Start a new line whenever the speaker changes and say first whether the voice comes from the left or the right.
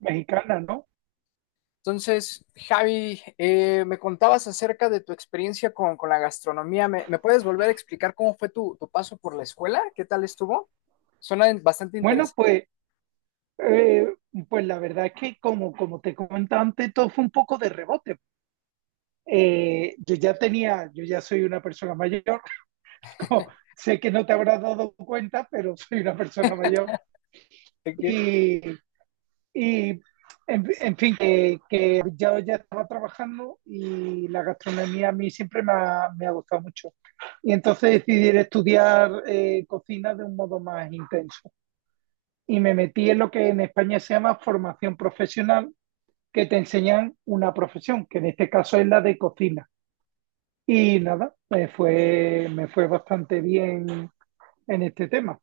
right: Mexicana, ¿no?
left: Entonces, Javi, me contabas acerca de tu experiencia con la gastronomía. ¿¿Me puedes volver a explicar cómo fue tu paso por la escuela? ¿Qué tal estuvo? Suena bastante
right: Bueno,
left: interesante.
right: pues, eh, pues la verdad es que como te comentaba antes, todo fue un poco de rebote. Yo ya soy una persona mayor, como- sé que no te habrás dado cuenta, pero soy una persona mayor.
left: Ok.
right: Y, y, en fin, que yo ya estaba trabajando y la gastronomía a mí siempre me ha gustado mucho. Y entonces decidí estudiar cocina de un modo más intenso. Y me metí en lo que en España se llama formación profesional, que te enseñan una profesión, que en este caso es la de cocina. Y nada, me fue bastante bien en este tema,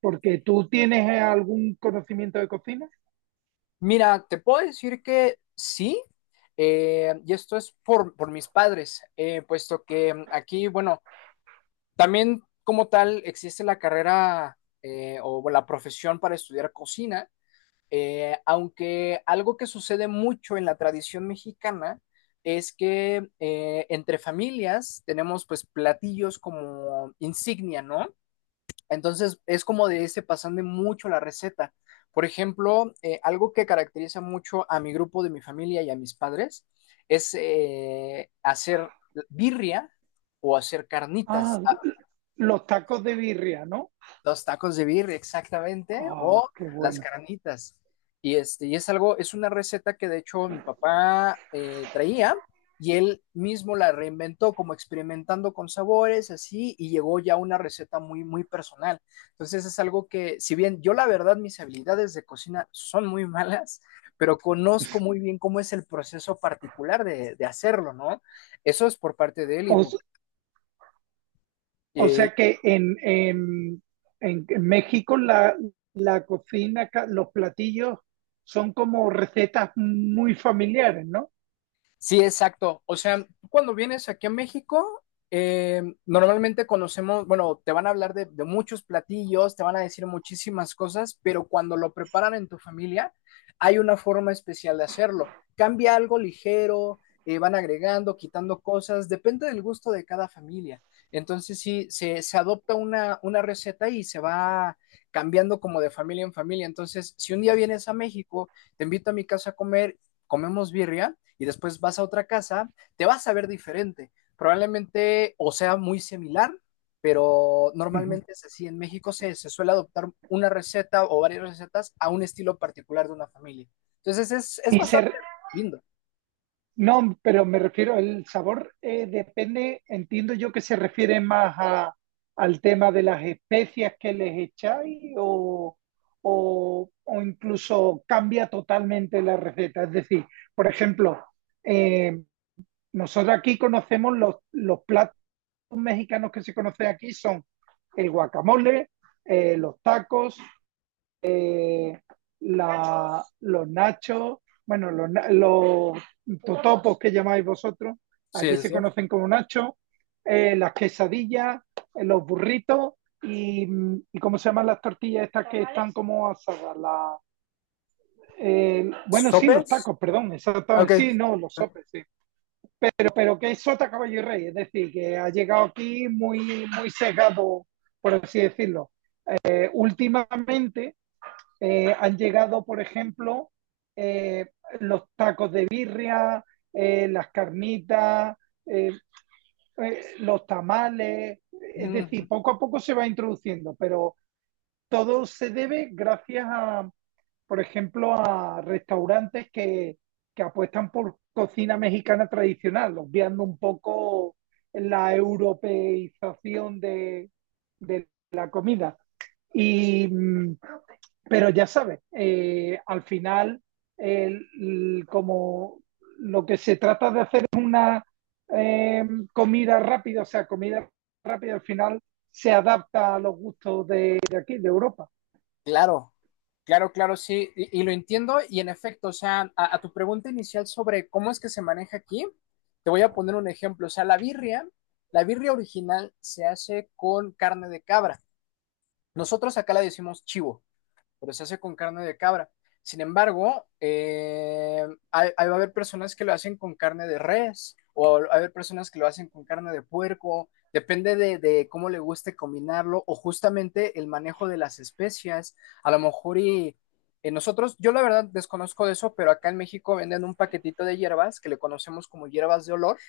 right: porque tú tienes algún conocimiento de cocina.
left: Mira, te puedo decir que sí, y esto es por mis padres, puesto que aquí, bueno, también como tal existe la carrera o la profesión para estudiar cocina. Aunque algo que sucede mucho en la tradición mexicana es que entre familias tenemos pues platillos como insignia, ¿no? Entonces es como de ese pasando mucho la receta. Por ejemplo, algo que caracteriza mucho a mi grupo de mi familia y a mis padres es hacer birria o hacer carnitas.
right: Ah, los tacos de birria, ¿no?
left: Los tacos de birria, exactamente, o
right: Ah, qué
left: las
right: bueno.
left: carnitas. Y es algo, es una receta que de hecho mi papá traía, y él mismo la reinventó como experimentando con sabores, así, y llegó ya a una receta muy, muy personal. Entonces es algo que, si bien yo la verdad mis habilidades de cocina son muy malas, pero conozco muy bien cómo es el proceso particular de hacerlo, ¿no? Eso es por parte de él y,
right: O, o sea que en México la cocina, los platillos son como recetas muy familiares, ¿no?
left: Sí, exacto. O sea, tú cuando vienes aquí a México, normalmente conocemos, bueno, te van a hablar de muchos platillos, te van a decir muchísimas cosas, pero cuando lo preparan en tu familia, hay una forma especial de hacerlo. Cambia algo ligero, van agregando, quitando cosas, depende del gusto de cada familia. Entonces, sí, se adopta una receta y se va cambiando como de familia en familia. Entonces, si un día vienes a México, te invito a mi casa a comer, comemos birria y después vas a otra casa, te vas a ver diferente. Probablemente o sea muy similar, pero
right: Ujú.
left: normalmente es así. En México se suele adoptar una receta o varias recetas a un estilo particular de una familia. Entonces es
right: Y se,
left: bastante lindo.
right: no, pero me refiero, el sabor depende, entiendo yo que se refiere más al tema de las especias que les echáis o incluso cambia totalmente la receta. Es decir, por ejemplo, eh, nosotros aquí conocemos los platos mexicanos que se conocen aquí son el guacamole, los tacos, eh, los nachos, bueno, los totopos que llamáis vosotros,
left: Sí,
right: aquí
left: sí,
right: se
left: sí.
right: conocen como nachos, las quesadillas, los burritos y, y ¿cómo se llaman las tortillas estas que están como asadas? Sí, los
left: ¿Sopes?
right: tacos, perdón,
left: Ok.
right: exactamente, sí, no, los sopes, sí. Pero que es sota, caballo y rey, es decir, que ha llegado aquí muy, muy sesgado, por así decirlo. Últimamente han llegado, por ejemplo, eh, los tacos de birria, las carnitas, eh, los tamales, es
left: Mm.
right: decir, poco a poco se va introduciendo, pero todo se debe gracias por ejemplo, a restaurantes que apuestan por cocina mexicana tradicional, obviando un poco la europeización de la comida. Y pero ya sabes, al final, como lo que se trata de hacer es una eh, comida rápida, o sea, comida rápida al final se adapta a los gustos de aquí, de Europa.
left: Claro, claro, claro, sí, y lo entiendo y en efecto, o sea, a tu pregunta inicial sobre cómo es que se maneja aquí, te voy a poner un ejemplo, o sea, la birria original se hace con carne de cabra. Nosotros acá la decimos chivo, pero se hace con carne de cabra. Sin embargo, ahí va a haber personas que lo hacen con carne de res, o va a haber personas que lo hacen con carne de puerco, depende de cómo le guste combinarlo, o justamente el manejo de las especias. A lo mejor y nosotros, yo la verdad desconozco de eso, pero acá en México venden un paquetito de hierbas que le conocemos como hierbas de olor.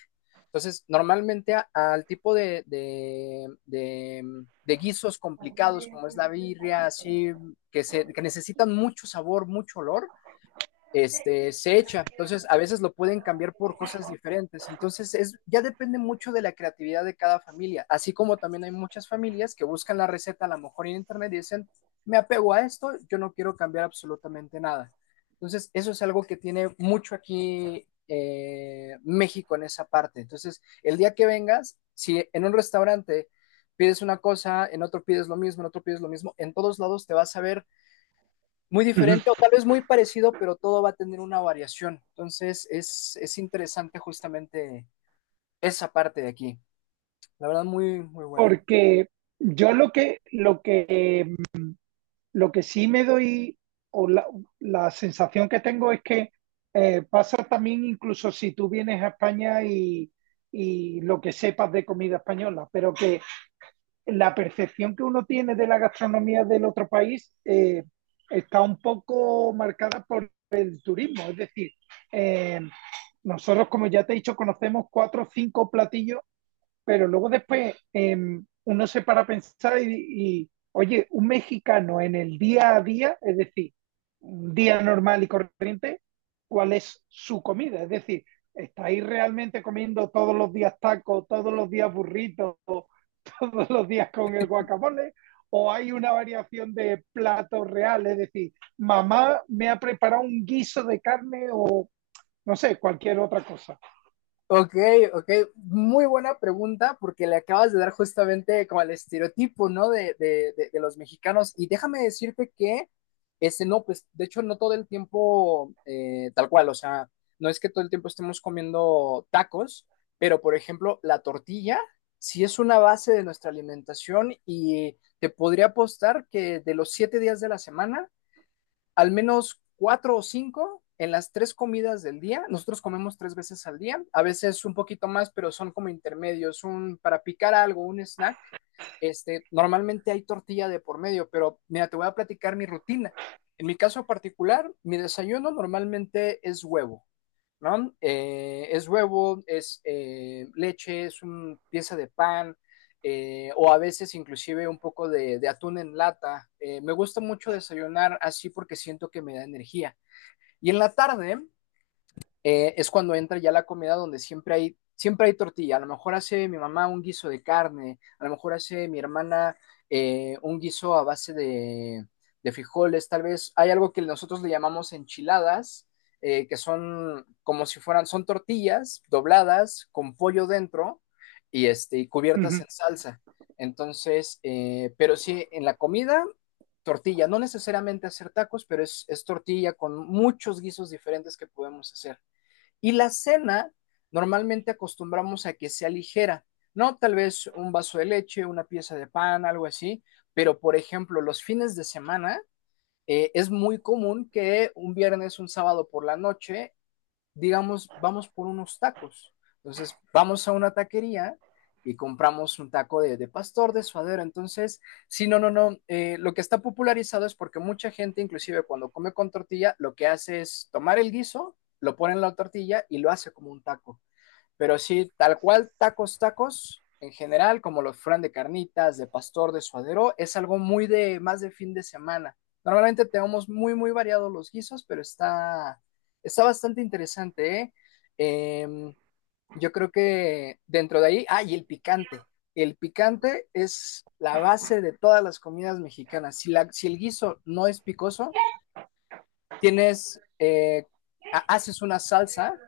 left: Entonces, normalmente al tipo de guisos complicados, como es la birria, así que necesitan mucho sabor, mucho olor, se echa. Entonces, a veces lo pueden cambiar por cosas diferentes. Entonces, ya depende mucho de la creatividad de cada familia. Así como también hay muchas familias que buscan la receta a lo mejor en internet y dicen, me apego a esto, yo no quiero cambiar absolutamente nada. Entonces, eso es algo que tiene mucho aquí México en esa parte. Entonces, el día que vengas, si en un restaurante pides una cosa, en otro pides lo mismo, en otro pides lo mismo, en todos lados te vas a ver muy
right: Ujú.
left: diferente o tal vez muy parecido, pero todo va a tener una variación. Entonces es interesante justamente esa parte de aquí. La verdad, muy, muy bueno.
right: Porque yo lo que sí me doy, o la sensación que tengo es que pasa también incluso si tú vienes a España y lo que sepas de comida española, pero que la percepción que uno tiene de la gastronomía del otro país está un poco marcada por el turismo. Es decir, eh, nosotros, como ya te he dicho, conocemos cuatro o cinco platillos, pero luego después uno se para a pensar y oye, un mexicano en el día a día, es decir, un día normal y corriente, ¿cuál es su comida? Es decir, ¿estáis realmente comiendo todos los días tacos, todos los días burritos, todos los días con el guacamole o hay una variación de platos reales, es decir, mamá me ha preparado un guiso de carne o no sé, cualquier otra cosa?
left: Ok, ok, muy buena pregunta porque le acabas de dar justamente como el estereotipo, ¿no? De los mexicanos. Y déjame decirte que ese no, pues de hecho no todo el tiempo tal cual, o sea, no es que todo el tiempo estemos comiendo tacos, pero por ejemplo, la tortilla sí es una base de nuestra alimentación y te podría apostar que de los siete días de la semana, al menos cuatro o cinco en las tres comidas del día. Nosotros comemos tres veces al día, a veces un poquito más, pero son como intermedios, un para picar algo, un snack. Normalmente hay tortilla de por medio, pero mira, te voy a platicar mi rutina. En mi caso particular, mi desayuno normalmente es huevo. ¿No? Es huevo, es leche, es una pieza de pan, o a veces inclusive un poco de atún en lata. Me gusta mucho desayunar así porque siento que me da energía. Y en la tarde, es cuando entra ya la comida donde siempre hay tortilla. A lo mejor hace mi mamá un guiso de carne, a lo mejor hace mi hermana un guiso a base de frijoles, tal vez hay algo que nosotros le llamamos enchiladas, que son como si fueran, son tortillas dobladas con pollo dentro y cubiertas en
right: Ujú.
left: salsa. Entonces, pero sí, en la comida, tortilla, no necesariamente hacer tacos, pero es tortilla con muchos guisos diferentes que podemos hacer. Y la cena, normalmente acostumbramos a que sea ligera, ¿no? Tal vez un vaso de leche, una pieza de pan, algo así, pero por ejemplo, los fines de semana es muy común que un viernes, un sábado por la noche digamos, vamos por unos tacos. Entonces, vamos a una taquería y compramos un taco de pastor, de suadero. Entonces, sí, no, no, no. Eh, lo que está popularizado es porque mucha gente, inclusive cuando come con tortilla, lo que hace es tomar el guiso, lo pone en la tortilla y lo hace como un taco. Pero sí, tal cual, tacos, tacos, en general, como los fran de carnitas, de pastor, de suadero, es algo muy de, más de fin de semana. Normalmente tenemos muy, muy variados los guisos, pero está bastante interesante, ¿eh? Em, yo creo que dentro de ahí, ah, y el picante. El picante es la base de todas las comidas mexicanas. Si el guiso no es picoso, tienes, eh, haces una salsa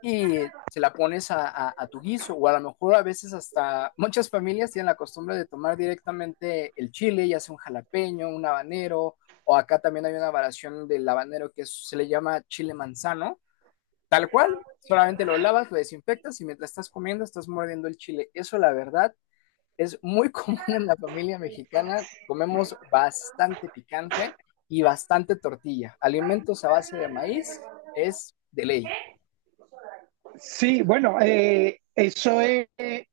left: y se la pones a tu guiso, o a lo mejor a veces hasta muchas familias tienen la costumbre de tomar directamente el chile, ya sea un jalapeño, un habanero, o acá también hay una variación del habanero que se le llama chile manzano, tal cual, solamente lo lavas, lo desinfectas y mientras estás comiendo estás mordiendo el chile. Eso la verdad es muy común en la familia mexicana, comemos bastante picante y bastante tortilla, alimentos a base de maíz es de ley,
right: Sí, bueno,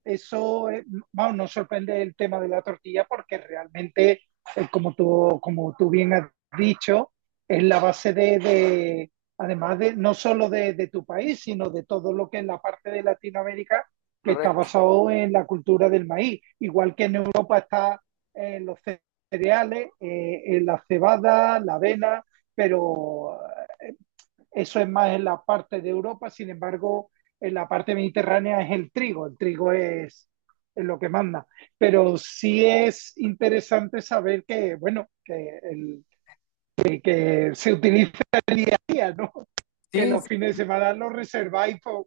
right: eso es, vamos, nos sorprende el tema de la tortilla porque realmente, como tú bien has dicho, es la base de además de no solo de tu país, sino de todo lo que es la parte de Latinoamérica que está
left: correcto.
right: basado en la cultura del maíz, igual que en Europa está los cereales, en la cebada, la avena, pero eso es más en la parte de Europa, sin embargo, en la parte mediterránea es el trigo, es lo que manda. Pero sí es interesante saber que que se utiliza el día a día, ¿no? Que
left: Sí,
right: los fines de semana los reserváis,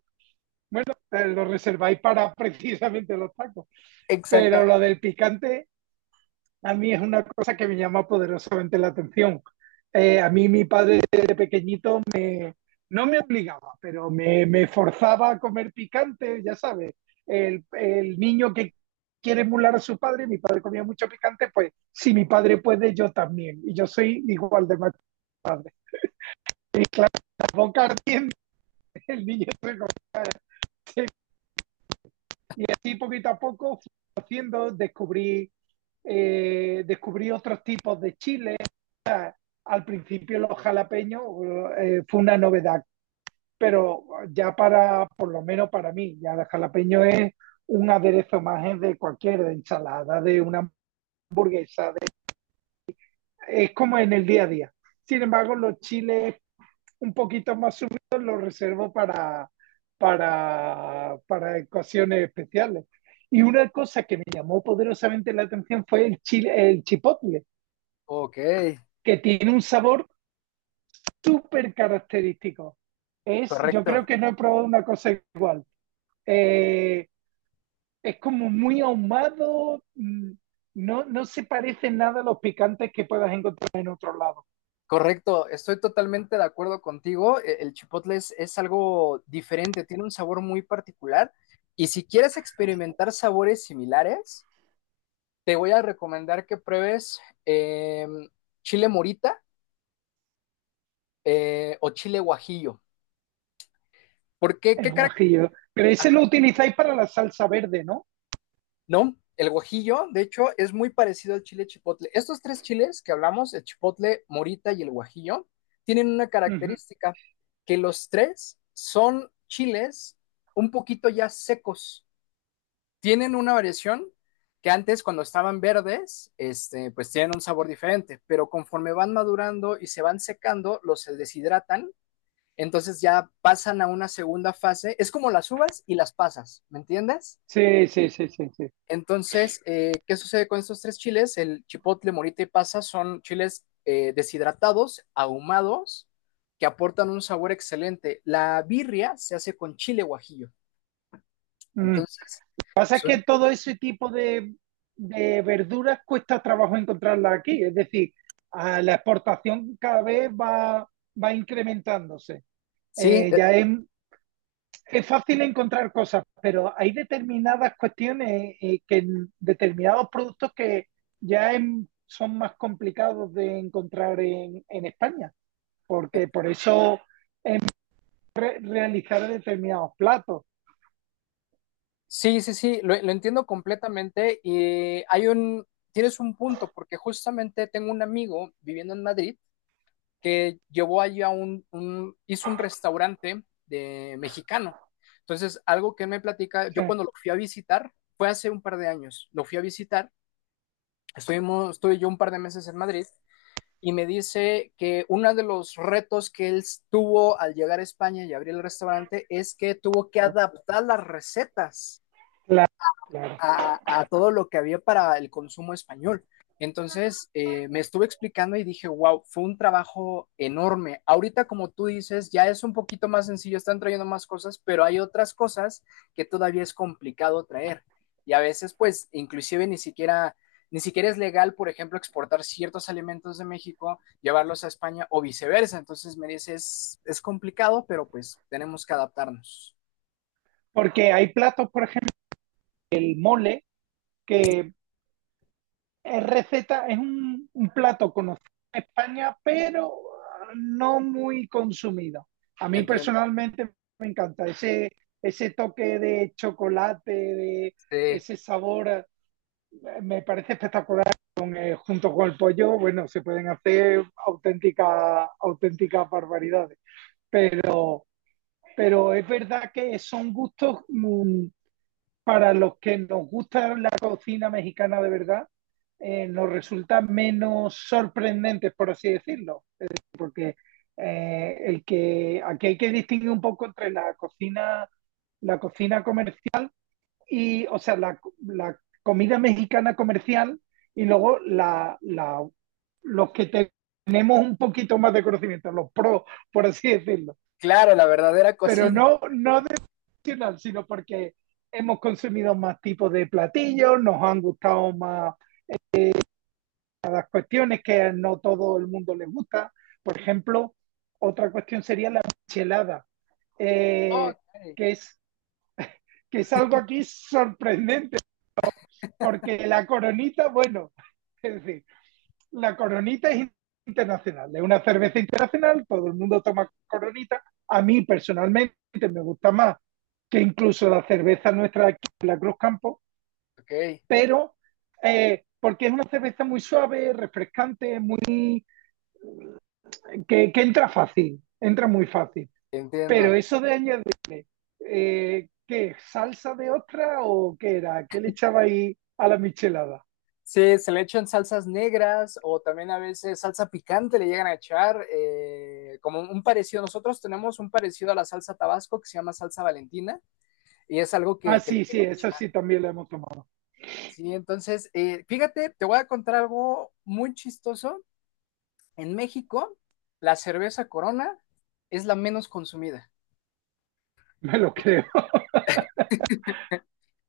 right: los reserváis para precisamente los tacos. Pero
left: exactamente.
right: lo del picante a mí es una cosa que me llama poderosamente la atención. A mí mi padre de pequeñito no me obligaba, pero me forzaba a comer picante, ya sabes, niño que quiere emular a su padre, mi padre comía mucho picante, pues si mi padre puede, yo también. Y yo soy igual de mal padre. Y claro, la boca ardiente, el niño se, y así poquito a poco fui haciendo, descubrí otros tipos de chiles. Al principio los jalapeños fue una novedad, pero ya por lo menos para mí, ya el jalapeño es un aderezo más de cualquier de ensalada, de una hamburguesa, de- es como en el día a día. Sin embargo, los chiles un poquito más subido lo reservo para ocasiones especiales. Y una cosa que me llamó poderosamente la atención fue el chipotle,
left: Ok,
right: que tiene un sabor súper característico. Es, yo
left: correcto.
right: creo que no he probado una cosa igual. Eh, es como muy ahumado, no, no se parece nada a los picantes que puedas encontrar en otro lado,
left: Correcto, estoy totalmente de acuerdo contigo. El chipotle es algo diferente, tiene un sabor muy particular. Y si quieres experimentar sabores similares, te voy a recomendar que pruebes chile morita o chile guajillo. ¿Por qué? ¿Qué,
right: el
left: cara-
right: guajillo. Pero ese lo utilizáis para la salsa verde, ¿no?
left: No, el guajillo, de hecho, es muy parecido al chile chipotle. Estos tres chiles que hablamos, el chipotle, morita y el guajillo, tienen una
right: Ujú.
left: característica, que los tres son chiles un poquito ya secos. Tienen una variación que antes cuando estaban verdes, pues tienen un sabor diferente, pero conforme van madurando y se van secando, los deshidratan, entonces ya pasan a una segunda fase. Es como las uvas y las pasas, ¿me entiendes?
right: Sí, sí, sí, sí, sí.
left: Entonces, ¿qué sucede con estos tres chiles? El chipotle, morita y pasa son chiles deshidratados, ahumados, que aportan un sabor excelente. La birria se hace con chile guajillo.
right: Mm.
left: Entonces,
right: Pasa
left: son-
right: que todo ese tipo de verduras cuesta trabajo encontrarla aquí, es decir, a la exportación cada vez va incrementándose.
left: sí,
right: Eh, ya
left: eh,
right: es, es fácil encontrar cosas, pero hay determinadas cuestiones que en determinados productos que son más complicados de encontrar en España,
left: eh,
right: porque por eso realizar determinados platos.
left: sí, sí, sí, lo entiendo completamente. Y tienes un punto, porque justamente tengo un amigo viviendo en Madrid que llevó allí hizo un restaurante de mexicano. Entonces, algo que me platica,
right: Sí,
left: yo cuando lo fui a visitar, fue hace un par de años, lo fui a visitar, estuve yo un par de meses en Madrid y me dice que uno de los retos que él tuvo al llegar a España y abrir el restaurante es que tuvo que adaptar las recetas
right: claro, claro.
left: a todo lo que había para el consumo español. Entonces, me estuve explicando y dije, wow, fue un trabajo enorme. Ahorita, como tú dices, ya es un poquito más sencillo, están trayendo más cosas, pero hay otras cosas que todavía es complicado traer. Y a veces, pues, inclusive ni siquiera es legal, por ejemplo, exportar ciertos alimentos de México, llevarlos a España o viceversa. Entonces, me dices, es complicado, pero pues tenemos que adaptarnos.
right: Porque hay platos, por ejemplo, el mole, que es receta, es un plato conocido en España, pero no muy consumido. A mí
left: Entiendo.
right: personalmente me encanta ese toque de chocolate, de
left: Sí,
right: ese sabor, me parece espectacular. Con, junto con el pollo, bueno, se pueden hacer auténticas auténticas barbaridades. Pero, pero es verdad que son gustos para los que nos gusta la cocina mexicana de verdad, nos resulta menos sorprendentes, por así decirlo. Es decir, porque aquí hay que distinguir un poco entre la cocina comercial y, o sea, la comida mexicana comercial y luego los que te- tenemos un poquito más de conocimiento, los pros, por así decirlo.
left: claro, la verdadera
right: Pero
left: cocina.
right: no, no nacional, sino porque hemos consumido más tipos de platillos, nos han gustado más las cuestiones que no todo el mundo les gusta. Por ejemplo, otra cuestión sería la michelada, eh,
left: Ok,
right: que, es, que es algo aquí sorprendente, porque la coronita, bueno, es decir, la coronita es internacional, es una cerveza internacional, todo el mundo toma coronita. A mí personalmente me gusta más que incluso la cerveza nuestra aquí, la Cruz Campo,
left: ok,
right: pero porque es una cerveza muy suave, refrescante, muy que entra fácil, entra muy fácil. Pero
left: entiendo.
right: eso de añadirle, ¿qué? ¿Salsa de ostra o qué era? ¿Qué le echaba ahí a la michelada?
left: Sí, se le echan salsas negras o también a veces salsa picante le llegan a echar, como un parecido. Nosotros tenemos un parecido a la salsa Tabasco que se llama salsa Valentina y es algo
right: Ah,
left: que le
right: sí, sí,
left: llegan a
right: esa
left: echar.
right: sí también la hemos tomado,
left: Sí, entonces, fíjate, te voy a contar algo muy chistoso. En México, la cerveza Corona es la menos consumida.
right: me lo creo.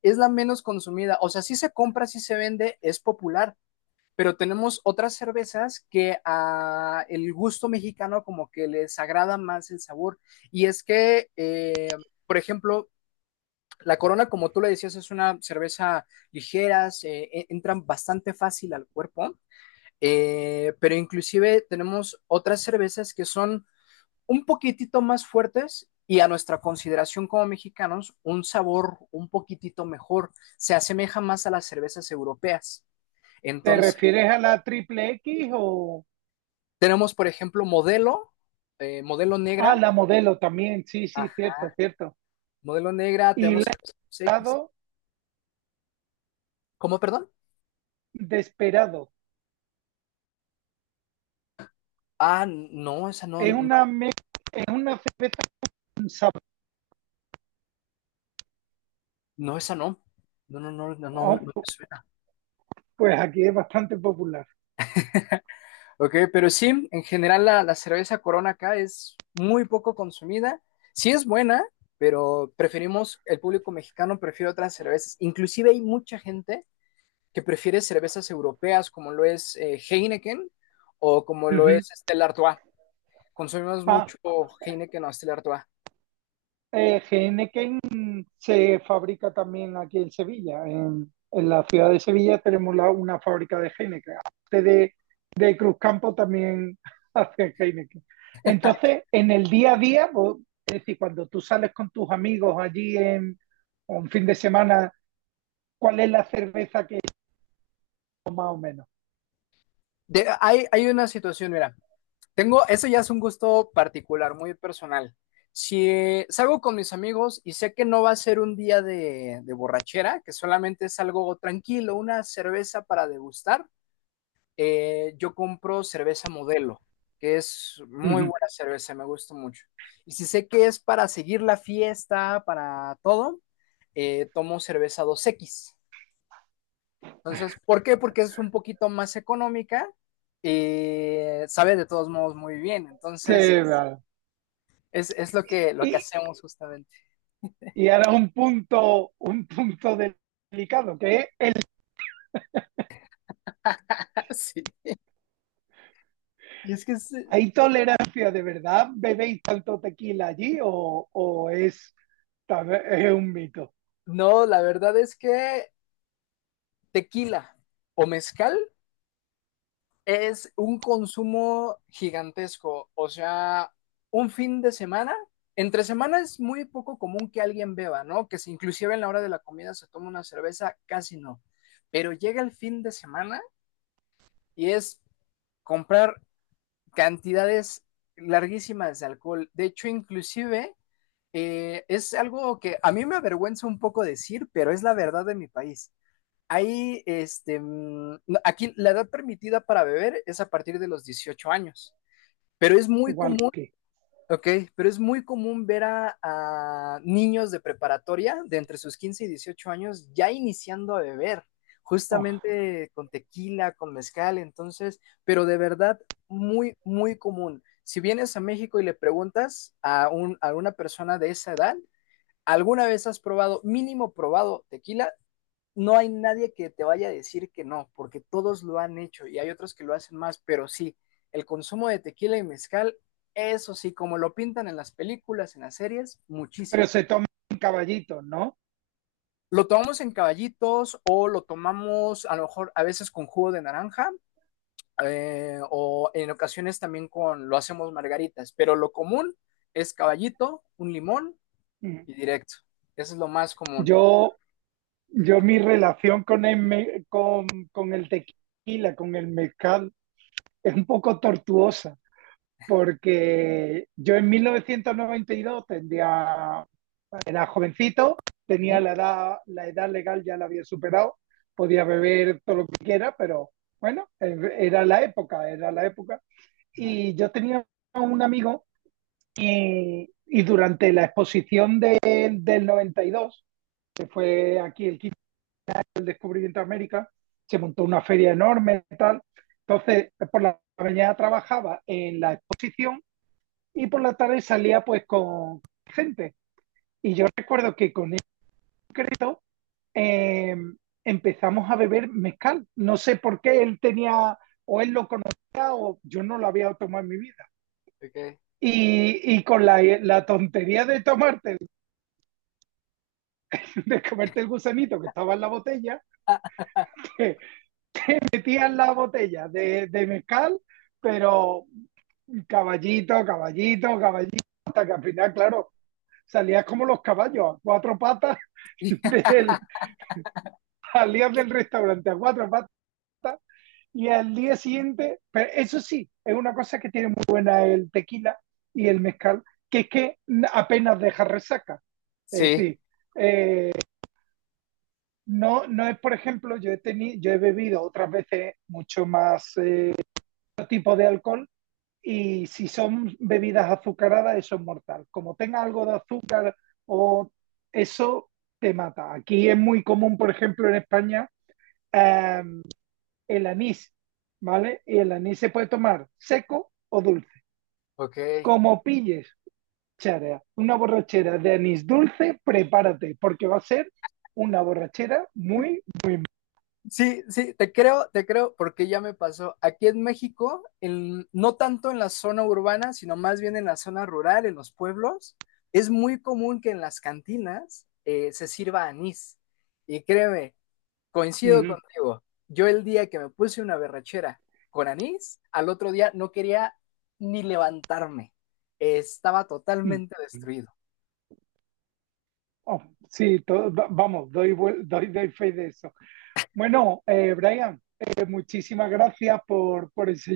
left: Es la menos consumida. O sea, sí se compra, sí se vende, es popular, pero tenemos otras cervezas que a el gusto mexicano como que les agrada más el sabor. Y es que, por ejemplo, la Corona, como tú le decías, es una cerveza ligera, entran bastante fácil al cuerpo, pero inclusive tenemos otras cervezas que son un poquitito más fuertes y a nuestra consideración como mexicanos, un sabor un poquitito mejor, se asemeja más a las cervezas europeas.
right: ¿Te
left: Entonces,
right: refieres a la triple X o
left: tenemos, por ejemplo, modelo, modelo
right: a
left: negra.
right: la modelo también? Sí, sí,
left: Ajá.
right: cierto, cierto.
left: Modelo negra,
right: Y le he
left: tenemos Arcos X.
right: dado
left: ¿Cómo, perdón?
right: desperado.
left: Ah, no, esa no,
right: Es
left: no,
right: una, me- es una cerveza con sabor.
left: no, esa no. No, no, no, no, no, no me
right: Oh,
left: suena.
right: pues aquí es bastante popular.
left: Ok, pero sí, en general la cerveza Corona acá es muy poco consumida. Sí es buena, pero preferimos, el público mexicano prefiere otras cervezas. Inclusive hay mucha gente que prefiere cervezas europeas como lo es Heineken o como lo
right: Ujú.
left: es este, el Artois. Consumimos
right: Ah,
left: mucho Heineken o Stella Artois.
right: Heineken se fabrica también aquí en Sevilla. En la ciudad de Sevilla tenemos una fábrica de Heineken. Aparte de Cruzcampo también hacen Heineken. Entonces, en el día a día, es decir, cuando tú sales con tus amigos allí en o un fin de semana, ¿cuál es la cerveza que más o menos?
left: Hay, hay una situación, mira, tengo, eso ya es un gusto particular, muy personal. Si salgo con mis amigos y sé que no va a ser un día de borrachera, que solamente es algo tranquilo, una cerveza para degustar, yo compro cerveza modelo, que es muy
right: Ujú.
left: buena cerveza, me gusta mucho. Y si sé que es para seguir la fiesta, para todo, tomo cerveza dos x. Entonces, ¿por qué? Porque es un poquito más económica y sabe de todos modos muy bien. Entonces,
right: Sí, vale.
left: es lo que
right: Y,
left: hacemos justamente.
right: y ahora un punto delicado, que es
left: Sí. Y es que, es-
right: ¿hay tolerancia de verdad? ¿Bebéis tanto tequila allí o tal vez es un mito?
left: no, la verdad es que tequila o mezcal es un consumo gigantesco. O sea, un fin de semana, entre semana es muy poco común que alguien beba, ¿no? Que si inclusive en la hora de la comida se toma una cerveza, casi no. Pero llega el fin de semana y es comprar cantidades larguísimas de alcohol. De hecho, inclusive es algo que a mí me avergüenza un poco decir, pero es la verdad de mi país. Ahí, este, no, aquí la edad permitida para beber es a partir de los 18 años, pero es muy
right: Igual
left: común.
right: que.
left: Ok, pero es muy común ver a niños de preparatoria de entre sus 15 y 18 años ya iniciando a beber,
right: Oh,
left: justamente con tequila, con mezcal, entonces, pero de verdad muy, muy común. Si vienes a México y le preguntas a una persona de esa edad, ¿alguna vez has probado, mínimo probado tequila? No hay nadie que te vaya a decir que no, porque todos lo han hecho y hay otros que lo hacen más, pero sí, el consumo de tequila y mezcal, eso sí, como lo pintan en las películas, en las series,
right: pero
left: muchísimo.
right: se toman caballitos, ¿no?
left: Lo tomamos en caballitos o lo tomamos a lo mejor a veces con jugo de naranja, o en ocasiones también con, lo hacemos margaritas, pero lo común es caballito, un limón
right: Mm.
left: y directo. Eso es lo más común.
right: Yo, yo mi relación con con el tequila, con el mezcal, es un poco tortuosa, porque yo en 1992 tendría era jovencito, tenía
left: Ujú.
right: la edad legal ya la había superado, podía beber todo lo que quiera, pero bueno, era la época, era la época. Y yo tenía un amigo y durante la exposición del 92 que fue aquí el 15 del descubrimiento de América, se montó una feria enorme y tal. Entonces, por la mañana trabajaba en la exposición y por la tarde salía pues con gente. Y yo recuerdo que con el concreto eh, empezamos a beber mezcal. No sé por qué él tenía, o él lo conocía, o yo no lo había tomado en mi vida.
left: Ok.
right: Y con la tontería de tomarte, de comerte el gusanito que estaba en la botella, que metían la botella de mezcal, pero caballito, caballito, caballito, hasta que al final, claro, salías como los caballos, a cuatro patas, del, salías del restaurante a cuatro patas y al día siguiente, pero eso sí, es una cosa que tiene muy buena el tequila y el mezcal, que es que apenas deja resaca. Es
left: Sí,
right: decir, eh, no, no es, por ejemplo, yo he bebido otras veces mucho más otro tipo de alcohol y si son bebidas azucaradas, eso es mortal. Como tenga algo de azúcar o eso te mata. Aquí es muy común, por ejemplo, en España, eh, el anís, ¿vale? Y el anís se puede tomar seco o dulce.
left: ok.
right: Como pilles chara, una borrachera de anís dulce, prepárate, porque va a ser una borrachera muy, muy...
left: Sí, sí, te creo, porque ya me pasó. Aquí en México, no tanto en la zona urbana, sino más bien en la zona rural, en los pueblos, es muy común que en las cantinas se sirva anís. Y créeme, coincido
right: Ujú,
left: contigo. Yo el día que me puse una berrachera con anís, al otro día no quería ni levantarme. Estaba
right: ujú. Mm.
left: totalmente destruido.
right: Oh, sí, doy fe de eso. Bueno, Brian, muchísimas gracias por enseñarme.